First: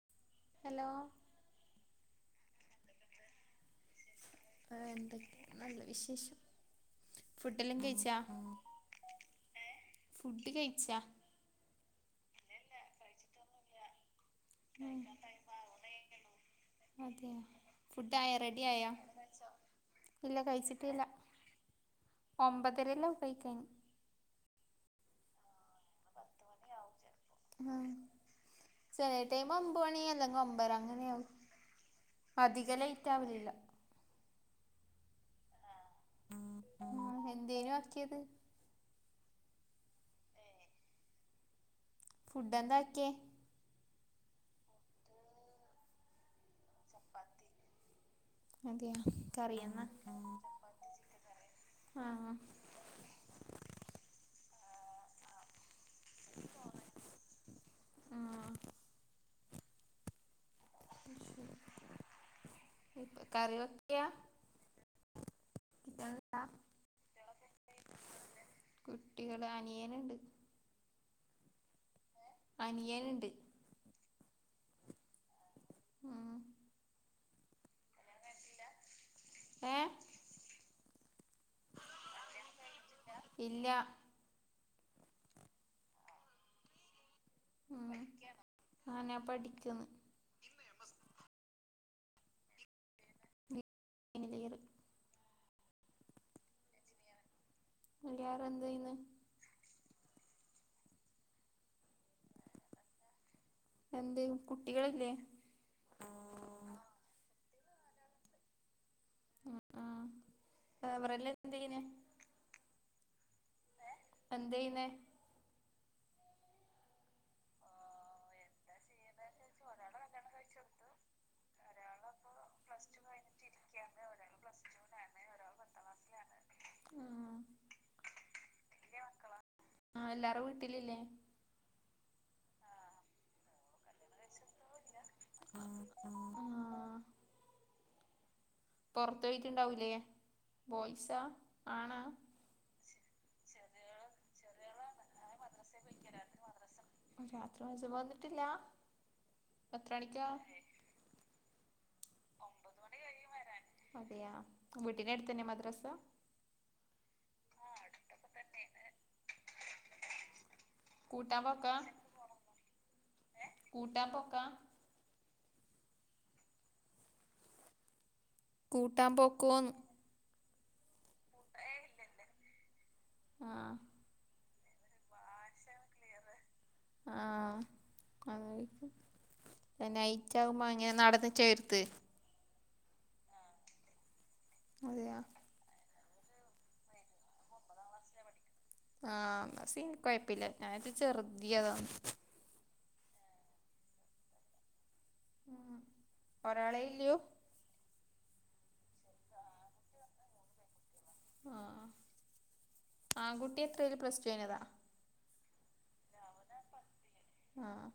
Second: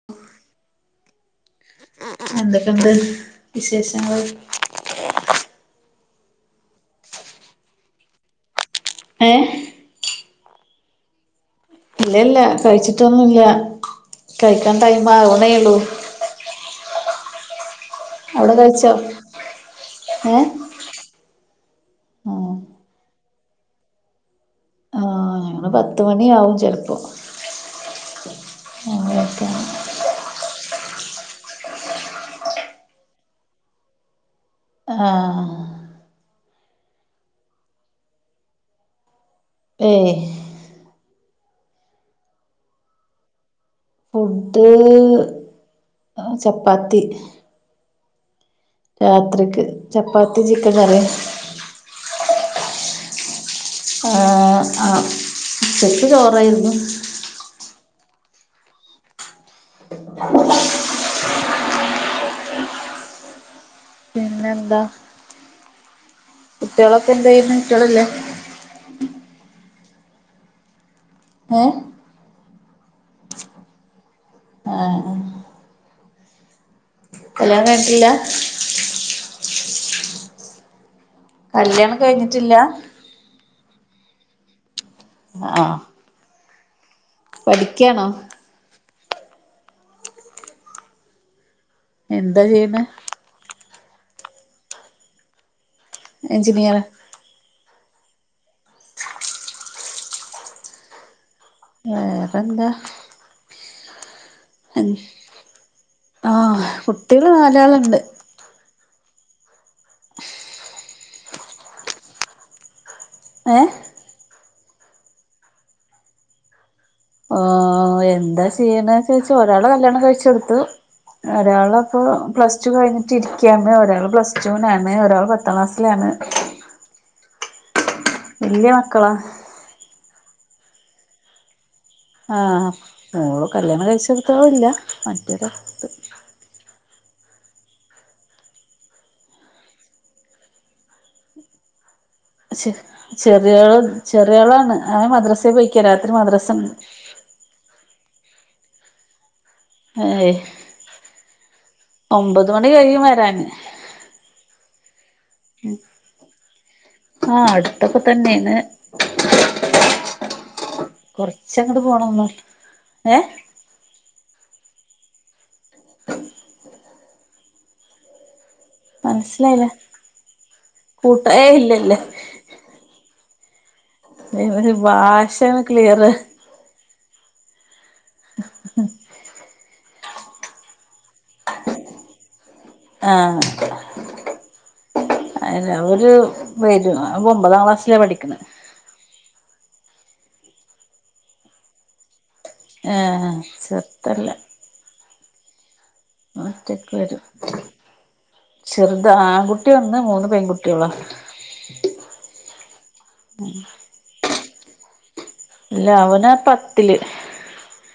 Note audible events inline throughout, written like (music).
(inaudible) Hello എന്തൊക്കെണ്ട് വിശേഷങ്ങള് ആ എന്തൊക്കെ നല്ല വിശേഷം ഫുഡെല്ലം കഴിച്ചോ ഏ ഫുഡ് കഴിച്ചാ ഇല്ല ഇല്ല കഴിച്ചിട്ടൊന്നുല്ല കഴിക്കാൻ ടൈമാവ്ണേള്ളൂ അതെ ഫുഡായൊ അവിടെ റെഡി ആയോ കഴിച്ചോ ഏ ഇല്ല കഴിച്ചി ട്ടില്ല ആ ഒമ്പതരല്ലം കയ്ക്കാന് (unintelligible) പത്തുമണിയാവും ചെലപ്പോ ചെൽപ്പോ ആ ചെലെ ടൈം കഴിക്കാൻ ഒമ്പണി അല്ലെങ്കി ഒമ്പര അങ്ങനെയാവും അധിക ലേറ്റാവലില്ല ആ ഉം എന്തേനു ആക്ക്യേത് ഏ ഫുഡെന്താക്കെ ഫുഡ് ചപ്പാത്തി അതെയൊ രാത്രിക്ക് കറിയെന്ന ചപ്പാത്തി ചിക്കൻ കറി ആ ആ ആ ഉച്ചക്ക് ചോറായിരുന്നു ആ (unintelligible) ശരി ഇപ്പ കറി വെക്ക്യാ പിന്നെന്താ പിന്നെ ന്താ കുട്ടികളൊക്കെ എന്ത് ചെയ്യുന്നു കുട്ടികളില്ലേ കുട്ടികള് അനിയനുണ്ട് ഏഹ് അനിയൻ ഇണ്ട് ആഹ് ഉം കല്യാണം കഴി ഏഹ് കല്യാണം കഴിഞ്ഞിട്ടില്ല ഇല്ലാ ആഹ് പഠിക്കാണോ ആഹ് ഞാൻ പഠിക്കുന്നു എന്താ ചെയ്യ്ന്നെ എനിതേര് എഞ്ജിനിയർ നിന്റിയാറ് എന്ത്‌ ചെയ്യന്ന് വെറെന്ത എന്ത് കുട്ടികളില്ലേ ആഹ് കുട്ടികള് നാലാളുണ്ട് ആഹ് അവറല്ല എന്തയിന് ഏഹ് അന്തേയിനെ ഓ എന്താ ചെയ്യണെ ചോയ്‌ച്ച ഒരാള് കല്യാണം കഴിചോട്ത്തു ഒരാള് പ്പോ പ്ലസ്റ്റു കഴിഞ്ഞിട്ട് ഇരിക്കാണ് ഒരാൾ പ്ലസ്റ്റൂലാണ് ഒരാൾ പത്താം ക്ലാസിലാണ് ഉം ആഹ് വല്യ വല്ല്യ മക്കളാ മക്കളാണ് എല്ലാരും വീട്ടിലില്ലേ ആഹ്‌ മോള് കല്യാണം കഴിച്ചകുട്ട്യാളില്ല ആഹ് ആഹ് ആഹ് പോർതോയ്‌റ്റ്ണ്ടാവുലെ ബോയ്സാ ആണാ ചെറി ചെറിയളാണ് അവൻ രാത്രി മദ്രസെ പൊയിക്ക രാത്രി മദ്രസെണ് അപ്പരാത്രി മദ്രസ് വന്നിട്ടില്ല എത്ര മണിക്കാ ഏഹ് ഒമ്പത് മണി കഴിയും വരാന് അതെയാ വീട്ടിന്റെ അടുത്തന്നെ മദ് ആഹ് അടുത്തൊക്കെ തന്നെണ് കൂട്ടാൻ പോക്കാ കൊറച്ചങ്ങട്ട് പോണം ന്നൊള്ളു ഏഹ്‌ കൂട്ടാ പൊക്കാ (inaudible) കൂട്ടാൻ മൻസ്സിലായില്ല പോക്കോന്ന് കൂട്ടാ ഏയ് ഇല്ലല്ല ആഹ്‌ എയ് ഒരു ഭാഷാണ് ക്ലിയറ് ആഹ് അങ്ങയ്ക്കും നൈ ചകുമ്പോ അനിയൻ നടന്നിട്ടാ വര്ത്ത് ആഹ്‌ അതെയാ അയ്‌നെ ഒരു വരും ഒമ്പതാം ക്ലാസ്സിലാണ് പഠിക്ക്ണത് ആഹ് അസി കുഴപ്പില്ല്യ ഞാർച് ചെറുതിയതാന്ന് ഏഹ് ചെർതല്ല ആഹ്‌ ഒറ്റക്ക് വരും ചെറുത് ആകുട്ടി ഒന്ന് മൂന്ന് പെൺകുട്ട്യാള ആഹ് ആകുട്ടിയെത്രൽ പ്ലസ്ടു കൈ ഞതാ ല്ല അവനാ പത്തില് ആഹ്‌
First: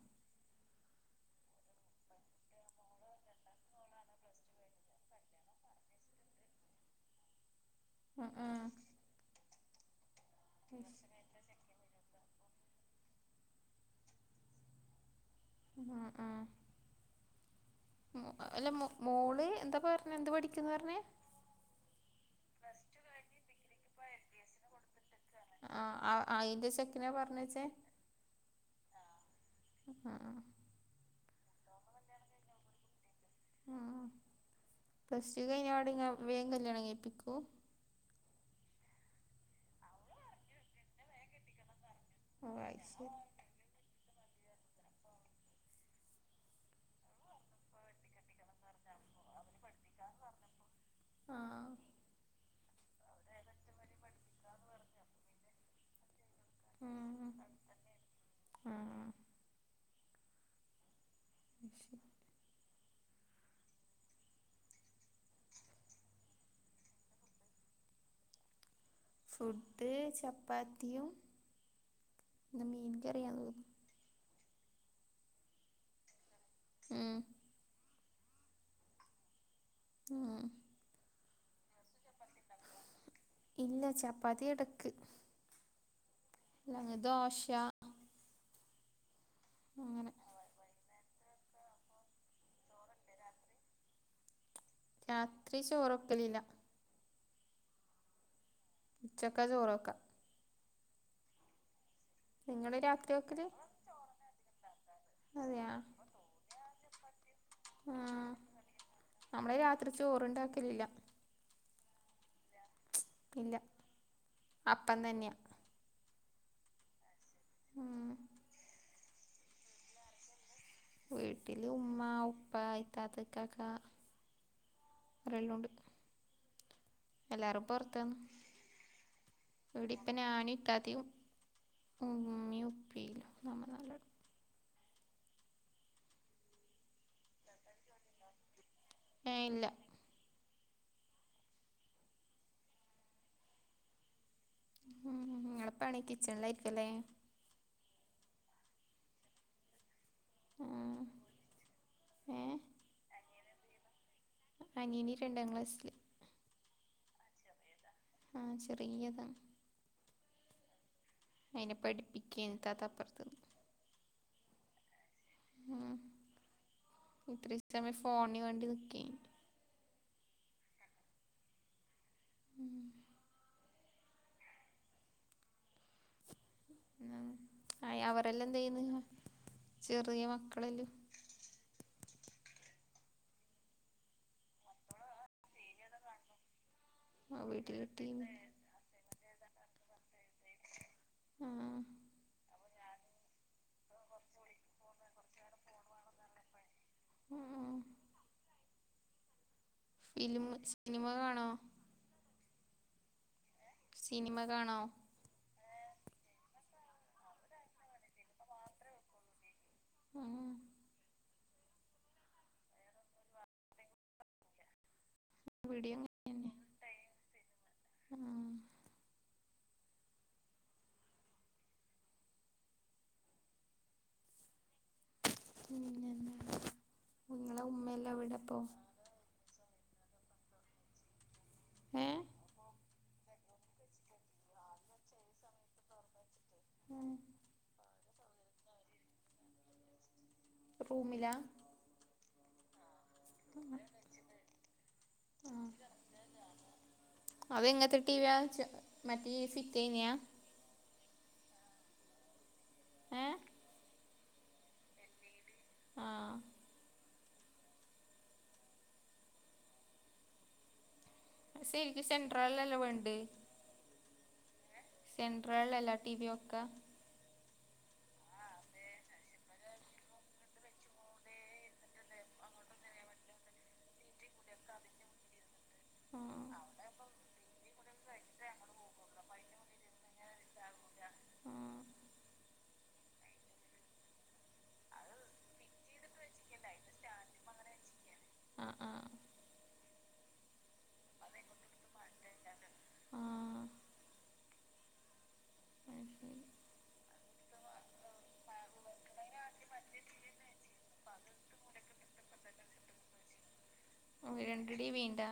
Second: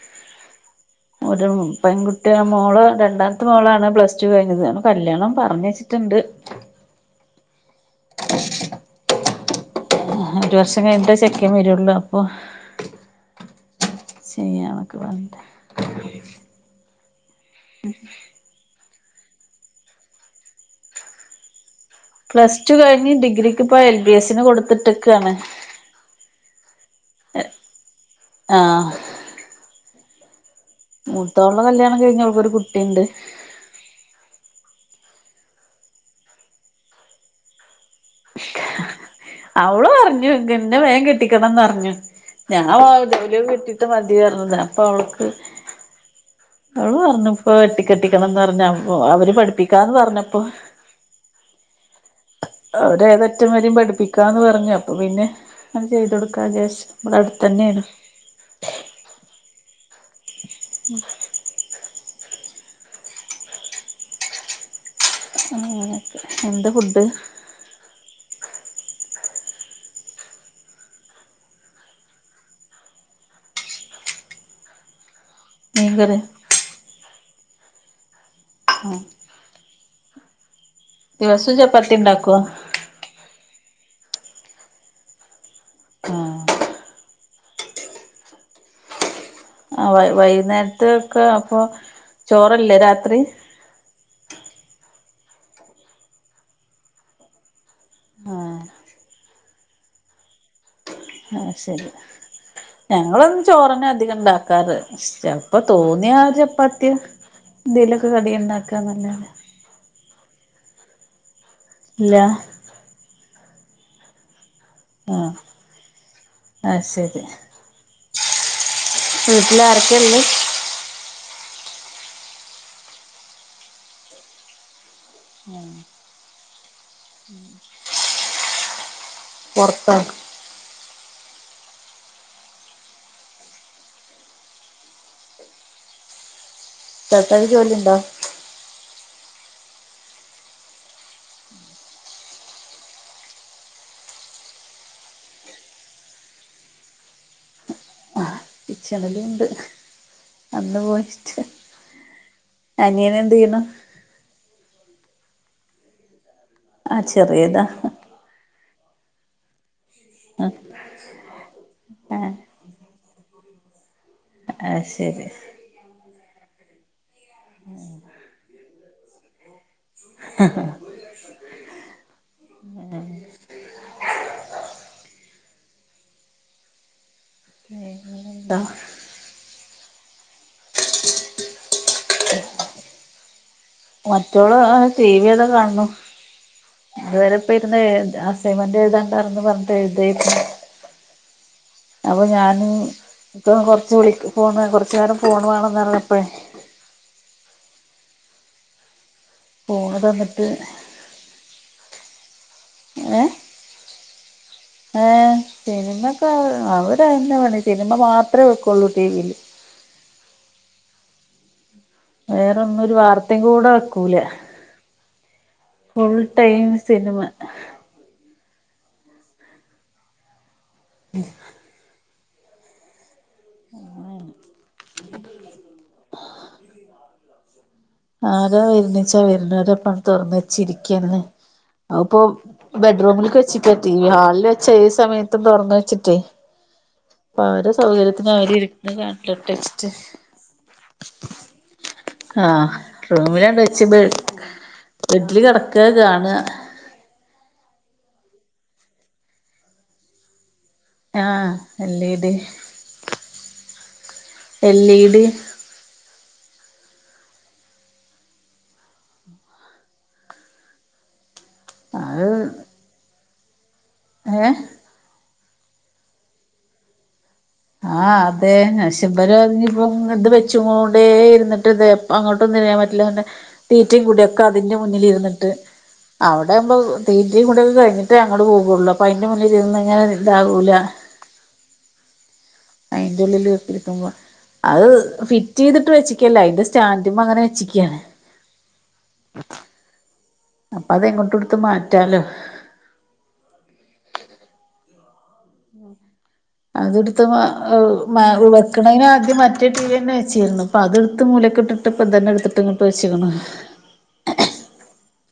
ഒരു മോ പെൺകുട്ടിയ മോള് രണ്ടാത്തെ മോളാണ് പ്ലസ് ടു കഴിഞ്ഞത് അ കല്യാണം പറഞ്ഞച്ച്ട്ട്ണ്ട് ആഹ്‌ ആഹ്‌ ഒരുവർഷം കഴിഞ്ഞിട്ടേ ചെക്കൻ വരൊള്ളൂ അപ്പൊ ചെയ്യാനൊക്കെ പർഞ്ഞിട്ട് ആഹ്‌ ആഹ്‌ (inaudible) അഅല്ല മോ മോള് എന്താ പറഞ്ഞേ എന്ത് പഠിക്ക്ന്ന് പറഞ് പ്ലസ് ടു കഴിഞ്ഞ് ഡിഗ്രിക്ക്പ്പ എൽ ബി എസിന് കൊടുത്ത്ട്ട്ക്കാണ് അ ആ അ അയ്ന്റെ ചെക്കനെ പർഞ്ഞച്ചേ ആഹ്‌ അ ആഹ്‌ മൂത്തൊളേ കല്യാണം കഴിഞ് അവൾക്കൊരു കുട്ടിണ്ട് ആ പ്ലസ് ടു കഴിഞ്ഞപാട് ങ്ങ വേം കല്യാണം കഴിപ്പിക്കോ അവളു പറഞ്ഞു ഗ ന്നെ വേം കെട്ടിക്കണന്നർഞ്ഞു ഓ ഞാ അത് ശരി വ ഒരു ട്ട് മതിഅർഞ്ഞത അപ്പൊ അവൾക്ക് അവള് പർഞ്ഞു ഇപ്പൊ കെട്ടി ക്കെട്ടിക്കണംന്നർഞ്ഞ അപ്പൊ അവര് പഠിപ്പിക്കാന്ന് പർഞ്ഞപ്പോ ആഹ്‌ അവര് ഏതറ്റം വരിം പഠിപ്പിക്കാന്ന് പഞ്ഞു അപ്പൊ പിന്നെ അണ്ട് ചെയ്തോ കാജേഷ് ഉം ഇവടട്ത്തന്നേണ് ഉം (inaudible) (unintelligible) അങ്ങനേ ഒക്കേ എന്താ ഫുഡ് ഫുഡ് ചപ്പാത്തിയും ഇന്ന് മീൻ കറിയാന്ന് തോന്ന് മീൻ കറിയോ മ് (inaudible) (unintelligible) ദിവസും ചപ്പാത്തിണ്ടാക്കോ ഇല്ല ചാപ്പാത്തി എടക്ക് ആഹ് അല്ലെങ്ങ് ദോശ ആ വൈ അങ്ങനെ വൈന്നേരത്തൊക്കെ അപ്പൊ ചോറല്ലേ രാത്രി രാത്രി ചോറൊക്കലില്ല ആഹ് ഉച്ചക്കാ ചോറ് വെക്ക ആഹ് ശരി നിങ്ങള് രാത്രി ഞങ്ങളെന്നും വെക്കല് ചോറെന്നാ അധികം ഇണ്ടാക്കാറ് ചെൽപ്പോ അതെയാ തോന്നാ ചപ്പാത്തിം എന്തേലൊക്കെ കടി ഇണ്ടാക്കാന്നെല്ലാതെ ചോറ്ണ്ടാകലില്ല ഇല്ലാ ഇല്ല അപ്പം തെന്നെയാ ഐ ശെരി മ് വീട്ടിൽ ആരെക്കെ ഇള്ള് വീട്ടില് ഉമ്മ ഉപ്പ ഇത്താത്ത ഇക്കാക്ക ഒരെല്ലോണ്ട് എല്ലാരും പൊറ്ത്താന്ന് പൊറത്താ ഈടിപ്പോ ഞാന് ഇത്താത്തയും ഉമ്മിയും ഉപ്പിയും നമ്മ നാലാളും ഇത്താത്താക്ക് ജോലിണ്ടോ? ഏഹ് ഇല്ല ഉം ഇങ്ങളെ പണി കിച്ചണ്ലേക്കുല്ലേ കിച്ചണ്ല്ണ്ട് അന്ന് പോയിട്ട് ഏ അനിയനെന്തെയ്യ്ണു അനീൻ രണ്ടാ ക്ലാസ്‌ല് ആഹ് ചെറിയേതാ ആഹ് ചെറിയ്യതാ അയിനെ ആ പഠിപ്പിക്ക്യേന് ഇത്താത്ത അപ്പറ്ത്ത്ന്ന് അഹ് ശെരി ഉം ഇത്രേം സമയം ഫോണി കണ്ട് ന്ന്ക്കേനി ഹ് ഉം ഉം ന്നാ അയാ അവരെല്ലാം എന്താ എന്തെയ്യ്ന്ന് ചെറിയ മക്കളെല്ലോം മറ്റോള് ആഹ് ആഹ് ടീവിയതാ കാണുന്നു ഇതുവരെ ഇപ്പം ഇരുന്ന് വീട്ടിലിട്ട് എഴുതാ അ സൈമെന്റ് എഴ്താണ്ട് (unintelligible) പറഞ്ഞിട്ട് എഴുതേര്ന്നു ആ അപ്പോ ഞാന് ഇപ്പം കൊറച്ച് വിളി ഫോണ് കൊറച്ച് നേരം ഫോണ് വേണന്നർഞ്ഞപ്പഴേ ഉം ഫോണ് തന്നിട്ട് ഫിലിമ് സ്നിമ കാണോ? ഏഹ് ഏഹ് സിനിമ കാണോ? ഏഹ് സിനിമക്കെ അവടെ അയെന്നെ പണി സിനിമ മാത്രെ വെക്കുള്ളൂ ടീവില് ഉം വേറോന്നും ഒരു വാർത്തിം കൂടെ വെക്കൂല ഇവിടെയും ഫുൾ അങ്ങനെന്നെ ടൈമ് സിനിമ ഉം (unintelligible) പിന്നെ (inaudible) നിങ്ങളെ ഉമ്മ ആരാ വെര്ണച്ചാ വെര്ന്നോരപ്പം തൊറന്നച്ചിരിക്കന്നെ ഏ അവ്പ്പൊ ബെഡ്റൂമില്ക്ക് വെച്ചിക്കാ ടീവി ഹാൾല് വച്ചാ ഏഹ് സമയത്തും തൊറന്ന് വെച്ച്ട്ടേ ഉം ഇപ്പവരെ സൗകര്യത്തിന് അവര് ഇര്ന്ന് കണ്ടോട്ടേച്ച്ട്ട് റൂമിലാ ആഹ് റൂമിലാണ്ട് വെച്ച് ബെ ബെഡ്ല് കെടക്കാ കാണാ അതെങ്ങത്തെ ടീവിയാ ചൊ മറ്റെ ഫിറ്റയിന്യാ ആഹ് എൽ ഇ ഡി ഏഹ് എൽ ഇ ഡി ആഹ് ആഹ് സരിക്ക് അത് സെൻട്രേലല്ലെ വാണ്ടേ ഏഹ് സെൻട്രേലല്ലെ ടീവി വെക്കാ ആഹ് അതെ ക്ഷേ ഇബല് ഇഞ്ഞ്പ്പോ ഇങ്ങ് ഇത് വെച്ച്ങ്ങോണ്ടേ ഇര്ന്ന്ട്ട് ഇതെ പ്പങ്ങോട്ടും തിരിയാൻ പറ്റില്ലാന്ന തീറ്റിം കുടിം ഒക്കെ അതിന്റെ മുന്നിലിര്ന്നിട്ട് ആ അവ്ടേവ്മ്പം തീറ്റിം കുടിം ഒക്കെ കഴിഞ്ഞ്ട്ടെ അങ്ങോട് പോവോള്ളു അ ഇപ്പയിന്റെ മുന്നില് ഇര്ന്ന്ങ്ങനെ ഇതാകൂല്ല ആ അയിന്റെ ഉള്ളില് (unintelligible) അഹ് ഫിറ്റ്യ്തിട്ട് വെച്ച് ക്ക്യല്ല അയ്ന്റെ സ്റ്റാൻഡ്മ്മങ്ങനെ വെച്ചിക്ക്യാണ് ആ ആ അപ്പതെങ്ങോട്ടു ഇട്ത്ത് മാറ്റാലോ ആ അത് ശരി അത്ടുത്ത് മാ ഔ മാ ഉ വെക്കണേന് ആദ്യം മറ്റേ ടീവിയന്നെ വെച്ചീര്ന്നു പ്പ അതടുത്ത് മൂലക്ക് ട്ട് ട്ട്പ്പ തന്നെ ടുത്തിട്ട് ഇങ്ങ് ച്ച്ക്ണ് വേണ്ടടി വേണ്ടാ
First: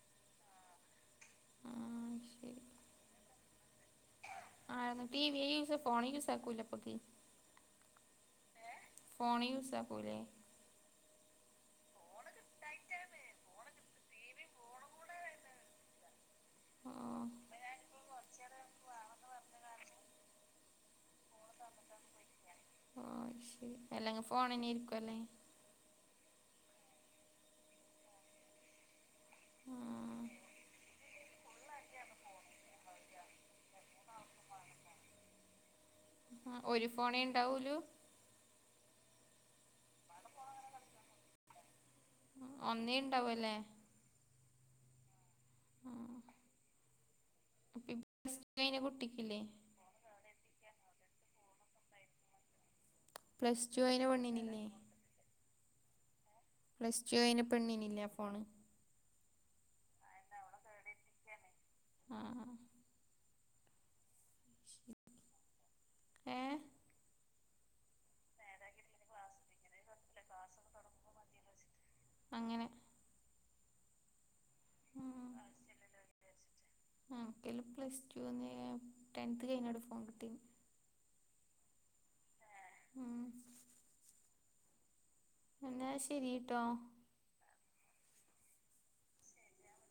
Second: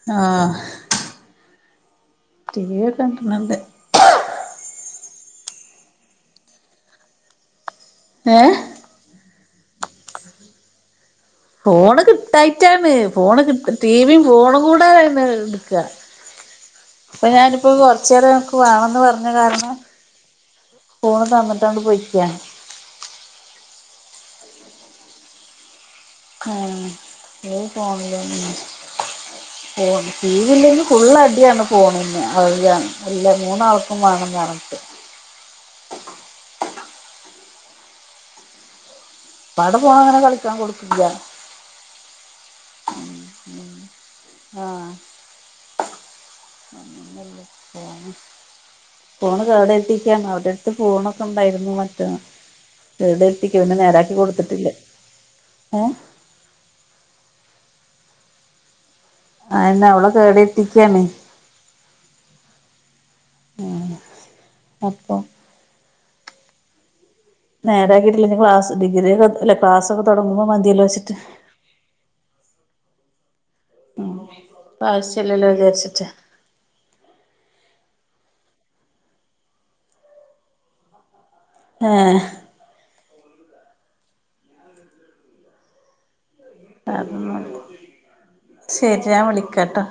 ആഹാ ആഹ് ടി ശരി വി ഒക്കെ രണ്ടണ്ണം ഇണ്ട് ആനു ടി വി ഫോണ യു സാലാക്കൂലപ്പക്കെ ഏ ഫോണി യുസാക്കൂലെ ഫോണ് കിട്ടായിട്ടാണ് ഫോണ് ടി വി ഫോണുംകൂടെെ ന്എടുക്ക ആഹ് ഇപ്പൊ ഞാനിപ്പോ കൊറച്ചേനരം ൻക്ക് വാണംന്ന് പറഞ്ഞ കാരണം ഫോണ് തന്നിട്ടാണ്ട് പോയ്ക്ക ആഹ് ശരി അല്ലങ്കി ഫോണീ നിരിക്കുല്ലേ ഉം ഈ ഫോണില ഫോൺ ആഹ് ടി വി ഇല്ലേങ്കിഫുള്ള് അടിയാണ് ഫോണിന്ന് അത് ആണ് അല്ല മൂന്നാൾക്കും വേണന്നർഞ്ഞ്ട്ട് ആ ഒരു ഫോണേ ഉണ്ടാവുലു പ്പാടെ ഫോണങ്ങനെ കളിക്കാൻ കൊടുക്കില്ല ഒന്നേ ണ്ടാവല്ലേ ആഹാ ആഹ് അപ്പ പ്ലസ് ടു കഴിഞ്ഞ കുട്ടിക്കില്ലേ ഫോണ് കേടെര്ത്തിക്കാണ് അവടെ ഫോണൊക്കെണ്ടായിരുന്നു മറ്റ കേടര്ത്തിക്ക് പ്ലസ് പിന്നെ ടു കഴിഞ്ഞ നേരാക്കി പെണ്ണിനില്ലേ കൊടുത്തിട്ടില്ലഏ പ്ലസ് ടു കയിഞ്ഞെ പെണ്ണീനില്ലെ ഫോണ് അ എന്നെ അവള കേടർതിക്കാത്തിക്കാണെ ആഹ് അപ്പോം ഏഹ് നേരാക്കിട്ടില്ല ഇനി ക്ലാസ് ഡിഗ്ര ഒക്കെല്ല ക്ലാസ് ഒക്കെ തൊടങ്ങുമ്പോ മതിയെല്ലൊച്ചട്ട് അങ്ങനെ പ്പൊ ആവശൃല്ലല്ലോ വിചാരിച്ചിട്ട് ആക്കും പ്ലസ് ടു ടെൻത് കഴിഞ്ഞ ഫോൺ കിട്ടീ ഏ ഉം എന്നാ ശെരിയിട്ടോ അത ശരി ഞാൻ വിളിക്കട്ടോ